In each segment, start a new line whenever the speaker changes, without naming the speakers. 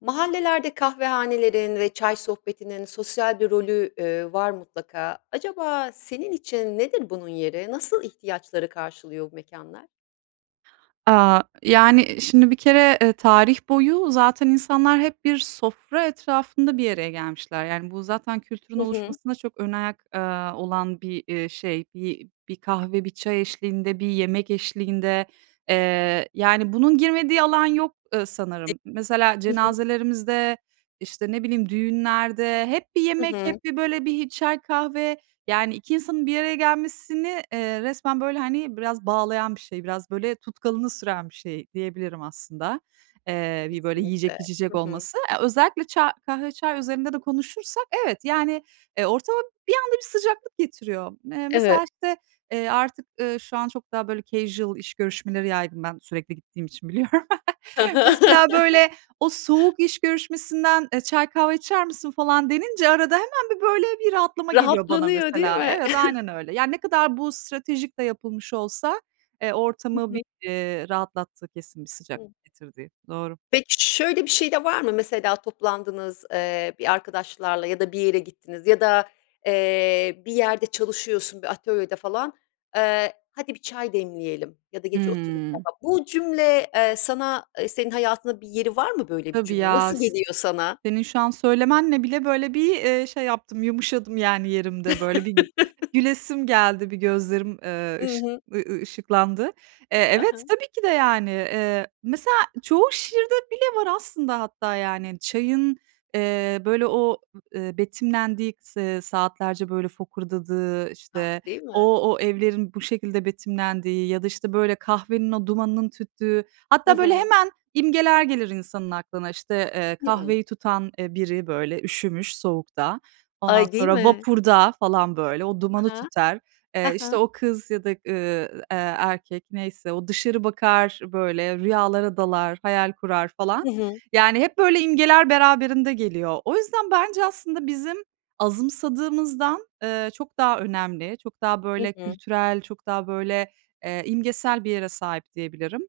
Mahallelerde kahvehanelerin ve çay sohbetinin sosyal bir rolü, eee, var mutlaka. Acaba senin için nedir bunun yeri? Nasıl ihtiyaçları karşılıyor bu mekânlar?
Aaa, yani, ııı, şimdi bir kere, eee, tarih boyu zaten insanlar hep bir sofra etrafında bir araya gelmişler. Yani, bu zaten kültürün
Hı hı.
oluşmasında çok önayak, eee, olan bir, eee, şey, bir bir kahve, bir çay eşliğinde, bir yemek eşliğinde. Eee, yani, bunun girmediği alan yok, ııı,
[unintelligible]
sanırım. Mesela
Hı hı.
cenazelerimizde, işte, ne bileyim düğünlerde hep bir
Hı
yemek,
hı.
hep bir böyle bir çay, kahve, yani, 2 insanın bir araya gelmesini, eee, resmen, böyle, hani, biraz bağlayan bir şey, biraz böyle tutkalını süren bir şey diyebilirim aslında. Eee, bir, böyle,
Kesinlikle.
yiyecek, içecek
Hı hı.
olması. Eee, özellikle ça kahve, çay üzerinde de konuşursak evet, yani, eee, ortama bir anda bir sıcaklık getiriyor. Me
Evet.
mesela işte, eee, artık, ııı, şu an çok daha, böyle, casual iş görüşmeleri yaydım ben sürekli gittiğim için biliyorum.
Hı hı.
Mesela, böyle, o soğuk iş görüşmesinden, eee, çay, kahve içer misin, falan, denince arada hemen bir böyle bir rahatlama geliyor bana,
Rahatlanıyor değil
mesela.
mi?
Evet, aynen öyle. Yani, ne kadar bu stratejik de yapılmış olsa, eee,
Hı
ortamı bir,
hı.
eee, rahatlattığı kesin, bir
Hı.
sıcaklık getirdiği. Doğru.
Peki, şöyle bir şey de var mı? Mesela toplandınız, eee, bir arkadaşlarla ya da bir yere gittiniz ya da, eee, bir yerde çalışıyorsun, bir atölyede falan. Eee, hadi bir çay demleyelim ya da gece oturup
Hıı.
[unintelligible] Bu cümle, eee, sana, eee, senin hayatında bir yeri var mı böyle bir
Tabii
cümlenin?
ya,
Nasıl
s
geliyor sana?
senin şu an söylemenle bile, böyle, bir, eee, şey yaptım, yumuşadım, yani, yerimde, böyle, bir gülesim geldi, bir gözlerim, eee,
Hı
ışık
hı.
ııı, ııı, ışıklandı. Eee,
Ha
evet,
ha.
tabii ki de, yani, eee mesela çoğu şiirde bile var aslında hatta, yani, çayın, eee, böyle, o, ııı, betimlendiği, s eee, saatlerce böyle fokurdadığı,
A,
işte,
değil mi?
o o evlerin bu şekilde betimlendiği ya da, işte, böyle, kahvenin o dumanının tüttüğü
Hı
hatta böyle
hı.
hemen imgeler gelir insanın aklına. İşte, eee,
Hı hı.
kahveyi tutan, eee, biri böyle üşümüş soğukta, ondan
Ay, değil
sonra
mi?
vapurda falan, böyle, o dumanı
Hı hı.
tüter,
Hı
eee, işte,
hı.
o kız ya da, ııı, eee, erkek neyse, o dışarı bakar, böyle, rüyalara dalar, hayal kurar falan.
Hı hı.
Yani, hep böyle imgeler beraberinde geliyor. O yüzden bence aslında bizim azımsadığımızdan, eee, çok daha önemli. Çok daha,
Hı
böyle,
hı.
kültürel, çok daha, böyle, eee, imgesel bir yere sahip diyebilirim.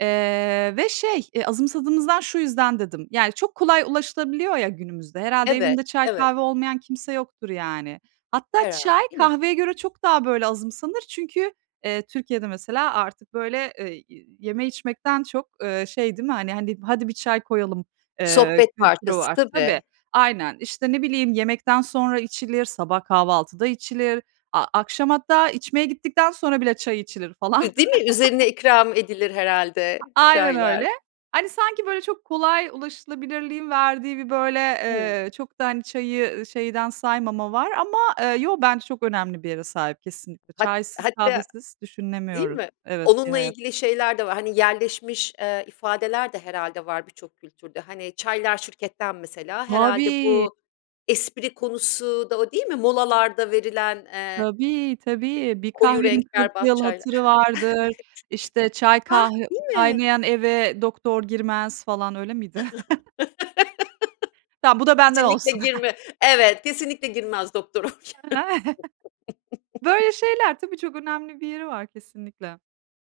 Eee, ve şey, eee, azımsadığımızdan şu yüzden dedim, yani, çok kolay ulaşılabiliyor ya günümüzde, herhâlde
Evet,
evinde çay,
evet.
kahve olmayan kimse yoktur yani. Hatta çay,
Herhâlde, değil mi?
kahveye göre çok daha böyle azımsanır. Çünkü, eee, Türkiye'de mesela artık, böyle, ııı, y yeme, içmekten çok, ııı, şey değil mi, hani hani, hadi bir çay koyalım, eee,
Sohbet
kültürü
parçası,
var. Tabii,
tabii.
aynen. İşte, ne bileyim, yemekten sonra içilir, sabah kahvaltıda içilir, a akşam hatta içmeye gittikten sonra bile çay içilir falan.
I değil mi? Üzerine ikram edilir herhâlde
Aynen öyle.
çaylar.
Hani, sanki, böyle, çok kolay ulaşılabilirliğin verdiği bir, böyle,
Hı.
eee, çok da, hani, çayı, ııı, şeyden saymama var ama, eee, yo bence çok önemli bir yere sahip kesinlikle.
Hat
Çaysız,
hatta,
kahvesiz
değil
düşünemiyoruz
mi?
evet, bir
Onunla
hayat.
ilgili şeyler de var, hani, yerleşmiş, eee, ifadeler de herhâlde var birçok kültürde. Hani, "çaylar şirketten" mesela herhâlde
Tabii.
bu espri konusu da o değil mi, molalarda verilen, eee
Tabii, tabii, bir
koyu
kahvenin
renk
kırk
berbat
yıl
çaylar.
hatırı vardır, işte çay,
Hah,
kah
değil mi?
kaynayan eve doktor girmez, falan, öyle miydi? Tamam, bu da benden
Kesinlikle
olsun.
girme. Evet, kesinlikle girmez doktor oraya.
[unintelligible] Böyle şeyler, tabii çok önemli bir yeri var, kesinlikle.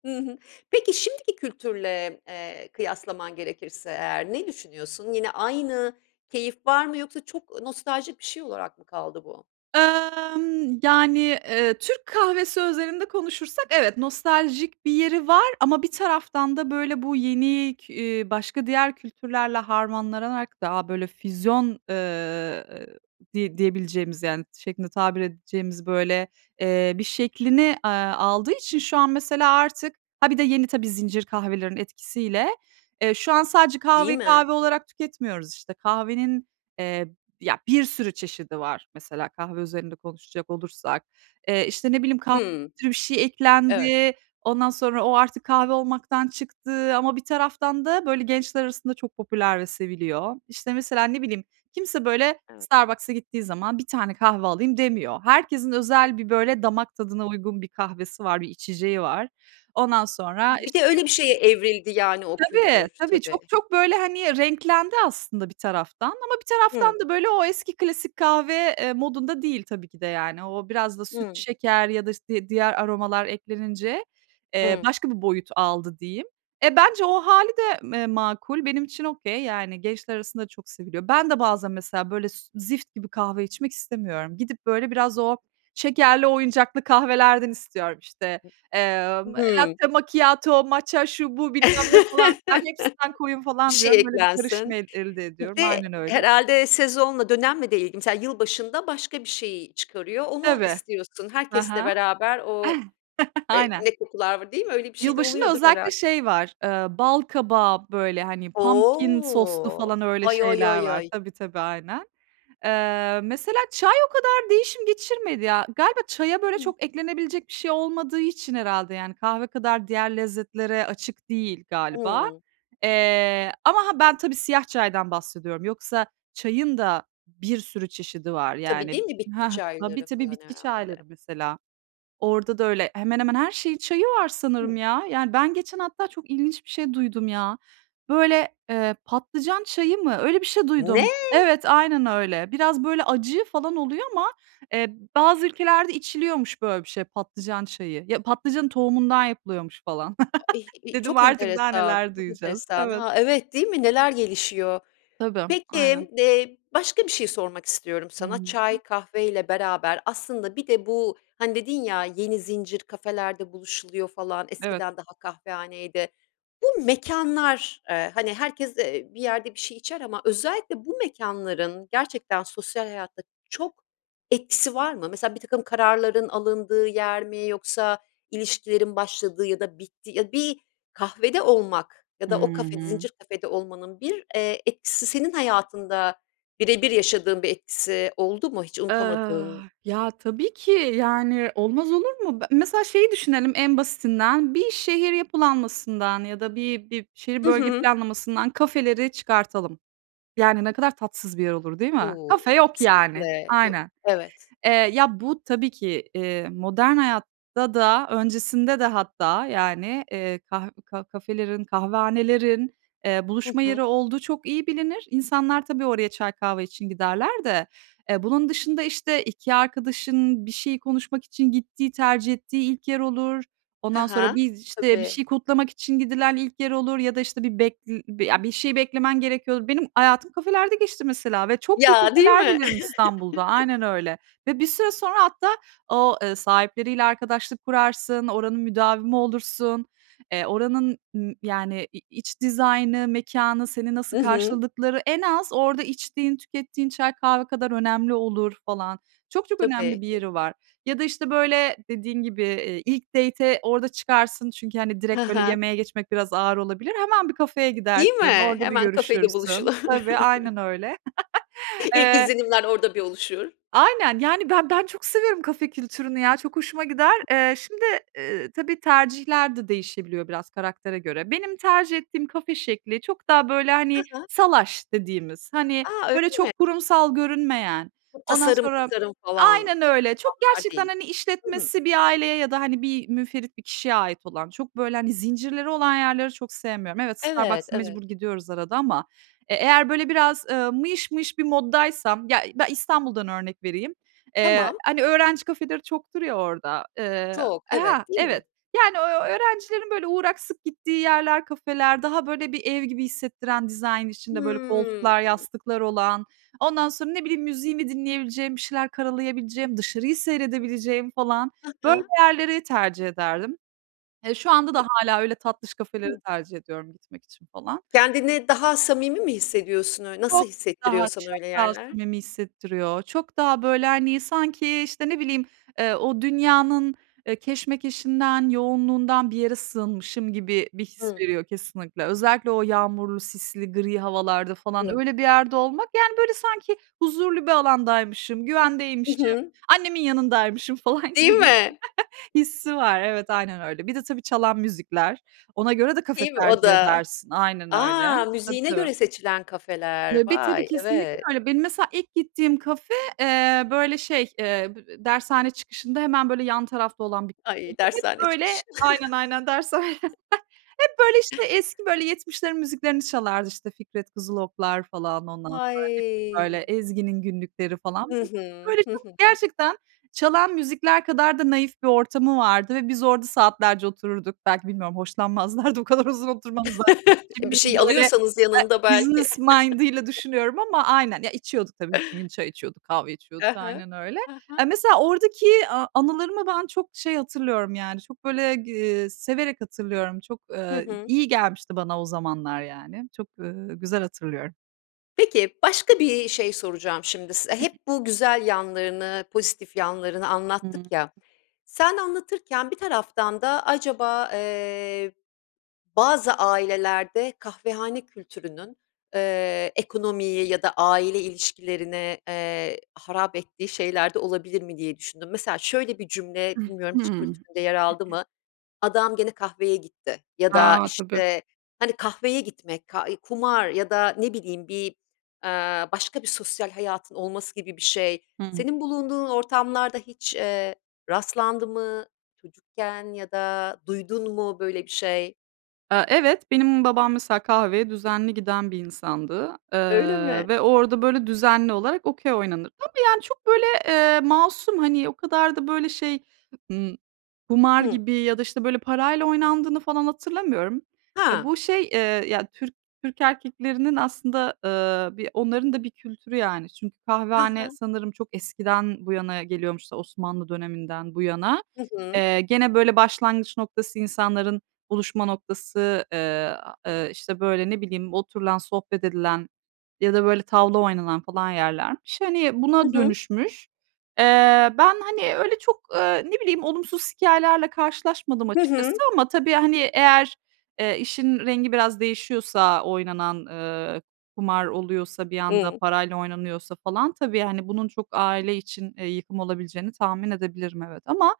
Hı hı. Peki şimdiki kültürle, eee, kıyaslaman gerekirse eğer ne düşünüyorsun? Yine aynı keyif var mı yoksa çok, ııı, nostaljik bir şey olarak mı kaldı bu?
Imm, yani, eee, Türk kahvesi özelinde konuşursak, evet nostaljik bir yeri var ama bir taraftan da böyle bu yeni, k ııı, başka diğer kültürlerle harmanlanarak daha böyle füzyon, ııı, diye diyebileceğimiz, yani, şeklinde tabir edeceğimiz, böyle, eee, bir şeklini, eee, aldığı için şu an mesela artık, ha, bir de yeni tabii zincir kahvelerinin etkisiyle, eee, şu an sadece
Değil
kahveyi
mi?
kahve olarak tüketmiyoruz. İşte, kahvenin, eee, ya, bir sürü çeşidi var mesela, kahve özelinde konuşacak olursak. Eee, işte, ne bileyim, [unintelligible]
Hı.
bir şey
Evet.
eklendi, ondan sonra o artık kahve olmaktan çıktı ama bir taraftan da, böyle, gençler arasında çok popüler ve seviliyor. İşte, mesela ne bileyim, kimse böyle
Evet.
Starbucks'a gittiği zaman 1 tane kahve alayım demiyor. Herkesin özel bir, böyle, damak tadına uygun bir kahvesi var, bir içeceği var. Ondan
Ha,
sonra
bir
işte
de öyle bir şeye evrildi yani o
Tabii,
kültür,
tabii çok
tabii.
çok böyle, hani, renklendi aslında bir taraftan ama bir
Hı.
taraftan da böyle o eski klasik kahve, eee, modunda değil tabii ki de, yani. O biraz da süt,
Hı.
şeker ya da işte di diğer aromalar eklenince, eee,
Hı.
başka bir boyut aldı diyeyim. Eee, bence o hâli de me makul. Benim için okay, yani, gençler arasında çok seviliyor. Ben de bazen mesela böyle s zift gibi kahve içmek istemiyorum. Gidip böyle biraz o şekerli, oyuncaklı kahvelerden istiyorum. İşte,
[unintelligible]
emm,
Hı.
latte macchiato, matcha şu, bu, bilmem ne, falan, filan hepsinden koyun
Bir
falan
şey
diyorum. Böyle bir karışım
eklensin.
eld elde
Bir
ediyorum,
de
aynen öyle.
herhâlde sezonla, dönemle de ilgili. Mesela yılbaşında başka bir şeyi çıkarıyor. Onu
Tabii.
istiyorsun
Hı
herkesle
hı.
beraber o, eee,
Aynen.
ne kokular var değil mi? Öyle bir şeyde
Yılbaşında
oluyordur
özellikle
herhâlde.
şey var, ııı, bal kabağı, böyle, hani, pumpkin soslu,
O.
falan, öyle
Oy oy
şeyler
oy
var.
oy.
Tabii, tabii aynen. Eee, mesela çay o kadar değişim geçirmedi ya, galiba çaya böyle
Hı.
çok eklenebilecek bir şey olmadığı için herhâlde, yani, kahve kadar diğer lezzetlere açık değil galiba.
Hıı.
Eee, ama ha ben tabii siyah çaydan bahsediyorum, yoksa çayın da bir sürü çeşidi var.
Tabii,
Yani,
değil mi bitki
hah, tabii,
çayları
tabii
falan
bitki
herhâlde?
çayları mesela. Orada da öyle, hemen hemen her şeyin çayı var sanırım
Hı.
ya. Yani, ben geçen hatta çok ilginç bir şey duydum, ya. Böyle, eee, patlıcan çayı mı? Öyle bir şey duydum.
Ne!
Evet, aynen öyle. Biraz böyle acı falan oluyor ama, eee, bazı ülkelerde içiliyormuş böyle bir şey, patlıcan çayı. Ya patlıcanın tohumundan yapılıyormuş falan.
A ih i
Dedim
Çok
artık daha
enteresan,
neler
çok
duyacağız.
enteresan.
Evet.
Ha, evet, değil mi? Neler gelişiyor?
Tabii, aynen.
Peki, eee, başka bir şey sormak istiyorum
Hı
sana
hı.
çay,
Hı.
kahveyle beraber aslında bir de bu, hani, dedin ya, "yeni zincir kafelerde buluşuluyor" falan,
Evet.
eskiden daha kahvehaneydi. Bu mekânlar, eee, hani, herkes, eee, bir yerde bir şey içer ama özellikle bu mekânların gerçekten sosyal hayatta çok etkisi var mı? Mesela birtakım kararların alındığı yer mi yoksa ilişkilerin başladığı ya da bittiği, ya, bir kahvede olmak ya
Hı
da o kafede,
hı.
zincir kafede olmanın bir, eee, etkisi, senin hayatında birebir yaşadığın bir etkisi oldu mu hiç
Iıı,
unutamadığın?
ya, tabii ki, yani, olmaz olur mu? Be mesela şeyi düşünelim en basitinden, bir şehir yapılanmasından ya da bir bir şehir
Hı
bölge
hı.
planlamasından kafeleri çıkartalım. Yani, ne kadar tatsız bir yer olur değil mi? Kafe
Uuu,
yok, yani,
kesinlikle, yo,
aynen.
evet.
Eee, ya, bu tabii ki, eee, modern hayatta da, öncesinde de hatta, yani, eee, kah ka kafelerin, kahvehanelerin, eee,
Hı
buluşma
hı.
yeri olduğu çok iyi bilinir. İnsanlar tabii oraya çay, kahve için giderler de. Eee, bunun dışında, işte, 2 arkadaşın bir şeyi konuşmak için gittiği, tercih ettiği ilk yer olur,
Ha
ondan sonra,
ha.
bir, işte, bir
Tabii.
şey kutlamak için gidilen ilk yer olur ya da işte bir bek eee, ya bir şey beklemen gerekiyordur. Benim hayatım kafelerde geçti mesela ve çok iyi
Ya, değil
kafeler
mi?
bilirim İstanbul'da, aynen öyle. Ve bir süre sonra hatta o, ııı, sahipleriyle arkadaşlık kurarsın, oranın müdavimi olursun, eee, oranın, ııı, yani, i iç dizaynı, mekânı, seni nasıl
Hı hı.
karşıladıkları, en az orada içtiğin, tükettiğin çay, kahve kadar önemli olur, falan. Çok çok önemli
Tabii.
bir yeri
[unintelligible]
var. Ya da, işte, böyle, dediğin gibi, eee, ilk date'e orada çıkarsın çünkü, hani,
Ha
direkt böyle
ha.
yemeğe geçmek biraz ağır olabilir, hemen bir kafeye
Değil
gidersin,
mi?
orada bir
Hemen kafede
görüşürsün.
buluşulur.
Tabii, aynen öyle.
İlk
Eee
izlenimler orada bir oluşur.
Aynen, yani, ben ben çok seviyorum kafe kültürünü, ya, çok hoşuma gider. Eee, şimdi, ııı, tabii tercihler de değişebiliyor biraz karaktere göre. Benim tercih ettiğim kafe şekli, çok daha böyle,
Hı
hani,
hı.
salaş dediğimiz, hani,
A! Öyle
böyle,
mi?
çok kurumsal görünmeyen,
O
ondan
tasarım,
sonra,
tasarım, falan
aynen öyle, çok
[unintelligible]
gerçekten,
değil.
hani,
Hı.
işletmesi bir aileye ya da, hani, bir münferit bir kişiye ait olan, çok böyle, hani, zincirleri olan yerleri çok sevmiyorum. Evet,
Evet,
Starbucks'a
evet.
mecbur gidiyoruz arada ama, eee, eğer böyle biraz mıyış mıyış bir mod'daysam, ya, ben İstanbul'dan örnek vereyim, eee,
Tamam.
hani, öğrenci kafeleri çoktur ya orada, ııı,
Çok, evet,
ha,
değil
evet.
mi?
Yani, ö öğrencilerin böyle uğrak, sık gittiği yerler, kafeler, daha böyle bir ev gibi hissettiren, dizayn içinde böyle
Hı.
koltuklar, yastıklar olan, ondan sonra, ne bileyim müziğimi dinleyebileceğim, bir şeyler karalayabileceğim, dışarıyı
Hı.
seyredebileceğim, falan,
Hı
böyle
hı.
yerleri tercih ederdim. Eee, şu anda
Hı.
da hâlâ öyle tatlış kafeleri
Hı.
tercih ediyorum gitmek için falan.
Kendini daha samimi mi hissediyorsun öy nasıl
Çok
hissettiriyor
daha,
sana
çok
öyle
daha
yerler?
samimi hissettiriyor, çok daha böyle, hani, sanki, işte, ne bileyim, eee, o dünyanın, eee, keşmekeşinden, yoğunluğundan bir yere sığınmışım gibi bir his
Hı.
veriyor, kesinlikle. Özellikle o yağmurlu, sisli, gri havalarda falan
Hı.
öyle bir yerde olmak, yani, böyle, sanki huzurlu bir alandaymışım,
Hı
güvendeymişim,
hı.
annemin yanındaymışım falan
Değil
gibi bir his
mi?
hissi var. Evet, aynen öyle. Bir de tabii çalan müzikler. Ona göre de kafe
Değil mi o
tercih
da?
edersin. Aynen öyle.
A,
Tabii,
müziğine
tabii.
göre seçilen kafeler,
Tabii, tabii
vay
kesinlikle
evet.
öyle. Benim mesela ilk gittiğim kafe, eee, böyle şey, eee, b eee, dershane çıkışında hemen, böyle, yan tarafta olan bir
Ay,
[unintelligible] Hep
dershane çıkışı.
böyle, aynen, aynen dershane. Hep, böyle, işte, eski böyle, 70'lerin müziklerini çalardı. İşte, Fikret Kızıloklar, falan, ondan sonra hep, böyle,
Ay.
Ezgi'nin Günlükleri falan.
Hı
[unintelligible]
hı.
Böyle
Hı
çok
hı.
gerçekten çalan müzikler kadar da naif bir ortamı vardı ve biz orada saatlerce otururduk. Belki bilmiyorum hoşlanmazlardı, o kadar uzun oturmamızdan.
Eee, bir
Şimdi ben
şey
böyle, eee,
alıyorsanız yanında belki.
business mind'ıyla düşünüyorum ama aynen. Ya, içiyorduk tabii, bütün gün çay içiyorduk, kahve içiyorduk,
Hı hı.
aynen öyle.
Hı hı.
Eee, mesela oradaki a anılarımı ben çok şey hatırlıyorum yani çok, böyle, g eee severek hatırlıyorum. Çok,
Hı
eee,
hı.
iyi gelmişti bana o zamanlar yani. Çok, ııı, güzel hatırlıyorum.
Peki, başka bir şey soracağım şimdi size. Hep bu güzel yanlarını pozitif yanlarını
Hıı.
anlattık ya. Sen anlatırken bir taraftan da acaba, eee, bazı ailelerde kahvehane kültürünün, eee, ekonomiyi ya da aile ilişkilerini, eee, harap ettiği şeyler de olabilir mi diye düşündüm. Mesela şöyle bir cümle bilmiyorum hiç
Hıı.
kültüründe yer aldı mı: "Adam gene kahveye gitti." ya da
A! Tabii.
işte, hani, kahveye gitmek ka eee, kumar ya da ne bileyim bir, eee, başka bir sosyal hayatın olması gibi bir şey.
Hıı.
Senin bulunduğun ortamlarda hiç, eee, rastlandı mı çocukken ya da duydun mu böyle bir şey?
Eee, evet, benim babam mesela kahveye düzenli giden bir insandı.
Öyle
Eee,
mi?
ve orada böyle düzenli olarak Okey oynanır. Tabii, yani, çok böyle, ııı, masum, hani, o kadar da böyle şey, ımm, kumar
Hıı.
gibi ya da işte, böyle, parayla oynandığını falan hatırlamıyorum. Eee,
He.
bu şey, eee, ya, Türk Türk erkeklerinin aslında, ııı, bir onların da bir kültürü, yani. Çünkü
He
kahvehane
he.
sanırım çok eskiden bu yana geliyormuş Osmanlı döneminden bu yana.
Hı hı.
Eee, gene böyle başlangıç noktası, insanların buluşma noktası, eee, eee, işte, böyle, ne bileyim, oturulan, sohbet edilen ya da böyle, tavla oynanan falan yerlermiş. Hani,
Hı
buna
hı.
dönüşmüş. Eee, ben, hani, öyle çok, eee, ne bileyim, olumsuz hikâyelerle karşılaşmadım
Hı
açıkçası.
hı.
Ama tabii, hani, eğer, eee, işin rengi biraz değişiyorsa, oynanan, eee, kumar oluyorsa bir anda
Hıı.
parayla oynanıyorsa falan tabii, hani, bunun çok aile için, eee, yıkım olabileceğini tahmin edebilirim, evet. Ama,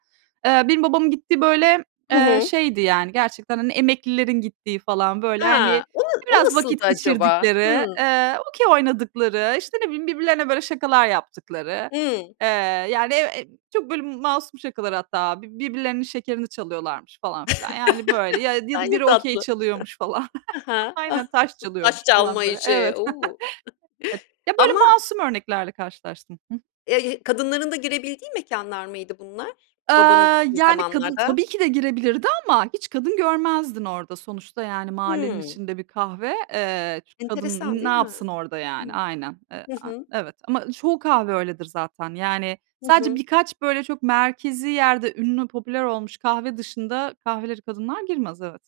eee, benim babamın gittiği böyle,
Hı
eee,
hı.
şeydi, yani, gerçekten, hani, emeklilerin gittiği falan böyle, hani,
Ha, o na o
biraz
nasıldı
vakit
acaba?
geçirdikleri,
Hımm.
eee, Okey oynadıkları, işte, ne bileyim, birbirlerine böyle, şakalar yaptıkları,
Hımm.
eee, yani, ev Eee, çok masum şakalar hatta, birbirlerinin şekerini çalıyorlarmış falan filan. Yani böyle ya ya
Ay,
da
ne
biri okey
tatlı.
çalıyormuş falan.
He he.
Aynen, taş çalıyormuş
Taş çalma
falan böyle,
işi.
evet.
U!
Evet, ya, böyle
Ama
masum örneklerle karşılaştım. Hıh
Eee, kadınların da girebildiği mekânlar mıydı bunlar
Eee,
babanın gittiği
yani, kadın
zamanlarda?
tabii ki de girebilirdi ama, hiç kadın görmezdin orada. Sonuçta, yani, mahallenin
Hımm.
içinde bir kahve, eee, kadın
Enteresan,
n ne
değil mi?
yapsın orada, yani,
Hıı.
aynen, eee,
Hı
a
hı.
evet. Ama çoğu kahve öyledir zaten. Yani,
Hı
sadece
hı.
birkaç, böyle, çok merkezi yerde, ünlü, popüler olmuş kahve dışında kahvelere kadınlar girmez, evet.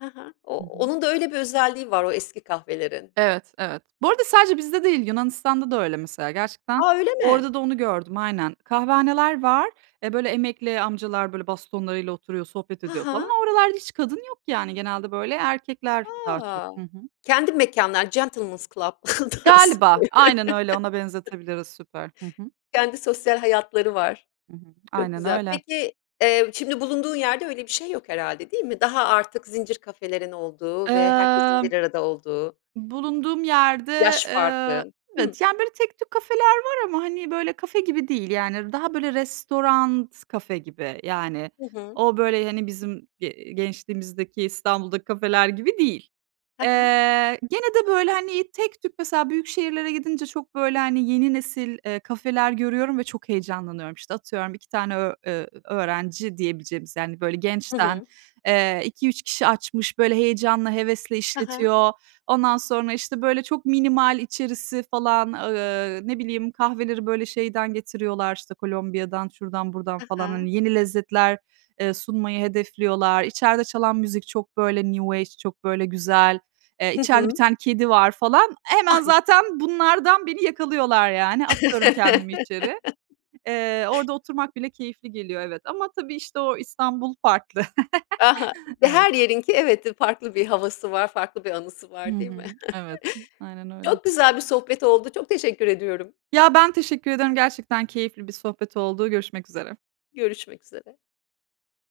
He he. O
Hı hı.
onun da öyle bir özelliği var o eski kahvelerin.
Evet, evet. Bu arada sadece bizde değil, Yunanistan'da da öyle mesela, gerçekten
A, öyle mi!
orada da onu gördüm, aynen. Kahvehaneler var, eee, böyle emekli amcalar böyle, bastonlarıyla oturuyor, sohbet
Ha
ediyor falan.
ha.
O oralarda hiç kadın yok, yani, genelde böyle erkekler daha çok.
Ha!
Hı hı.
Kendi mekânlar gentleman's club tarzı.
Galiba, aynen öyle, ona benzetebiliriz, süper. Hı hı.
Kendi sosyal hayatları var.
Hı hı.
Çok
Aynen
güzel.
öyle.
Peki, eee, şimdi bulunduğun yerde öyle bir şey yok herhâlde, değil mi? Daha, artık, zincir kafelerin olduğu ve herkesin
Imm.
bir arada olduğu.
Bulunduğum yerde,
Yaş farkı.
eee,
Hıı.
evet, yani, böyle tek tük kafeler var. Ama, hani, böyle, kafe gibi değil, yani daha böyle, restoran kafe gibi. Yani,
Hı hı.
o böyle, hani, bizim, eee, gençliğimizdeki, İstanbul'daki kafeler gibi değil.
He
Eee,
he.
gene de böyle, hani, tek tük mesela büyük şehirlere gidince çok böyle, hani, yeni nesil, eee, kafeler görüyorum ve çok heyecanlanıyorum. İşte, atıyorum, 2 tane ö eee, öğrenci diyebileceğimiz, yani, böyle
Hı
gençten,
hı.
eee 2-3 kişi açmış, böyle, heyecanla, hevesle
He he.
işletiyor. Ondan sonra işte böyle çok minimal içerisi falan, ııı, ne bileyim, kahveleri böyle, şeyden getiriyorlar, işte, Kolombiya'dan, şuradan buradan
He
falan.
he.
Hani, yeni lezzetler, eee, sunmayı hedefliyorlar. İçeride çalan müzik çok böyle New Age çok böyle güzel. Eee,
Hı
içeride 1
hı.
tane kedi var falan. Hemen
Ay.
zaten bunlardan beni yakalıyorlar yani. Atıyorum kendimi içeri. Eee, orada oturmak bile keyifli geliyor, evet. Ama tabii işte, o İstanbul farklı.
Aha,
Evet.
her yerinki evet, farklı bir havası var, farklı bir anısı
Hı
var, değil mi?
hı. Evet, aynen öyle.
Çok güzel bir sohbet oldu. Çok teşekkür ediyorum.
Ya, ben teşekkür ediyorum. Gerçekten keyifli bir sohbet oldu. Görüşmek üzere.
Görüşmek üzere.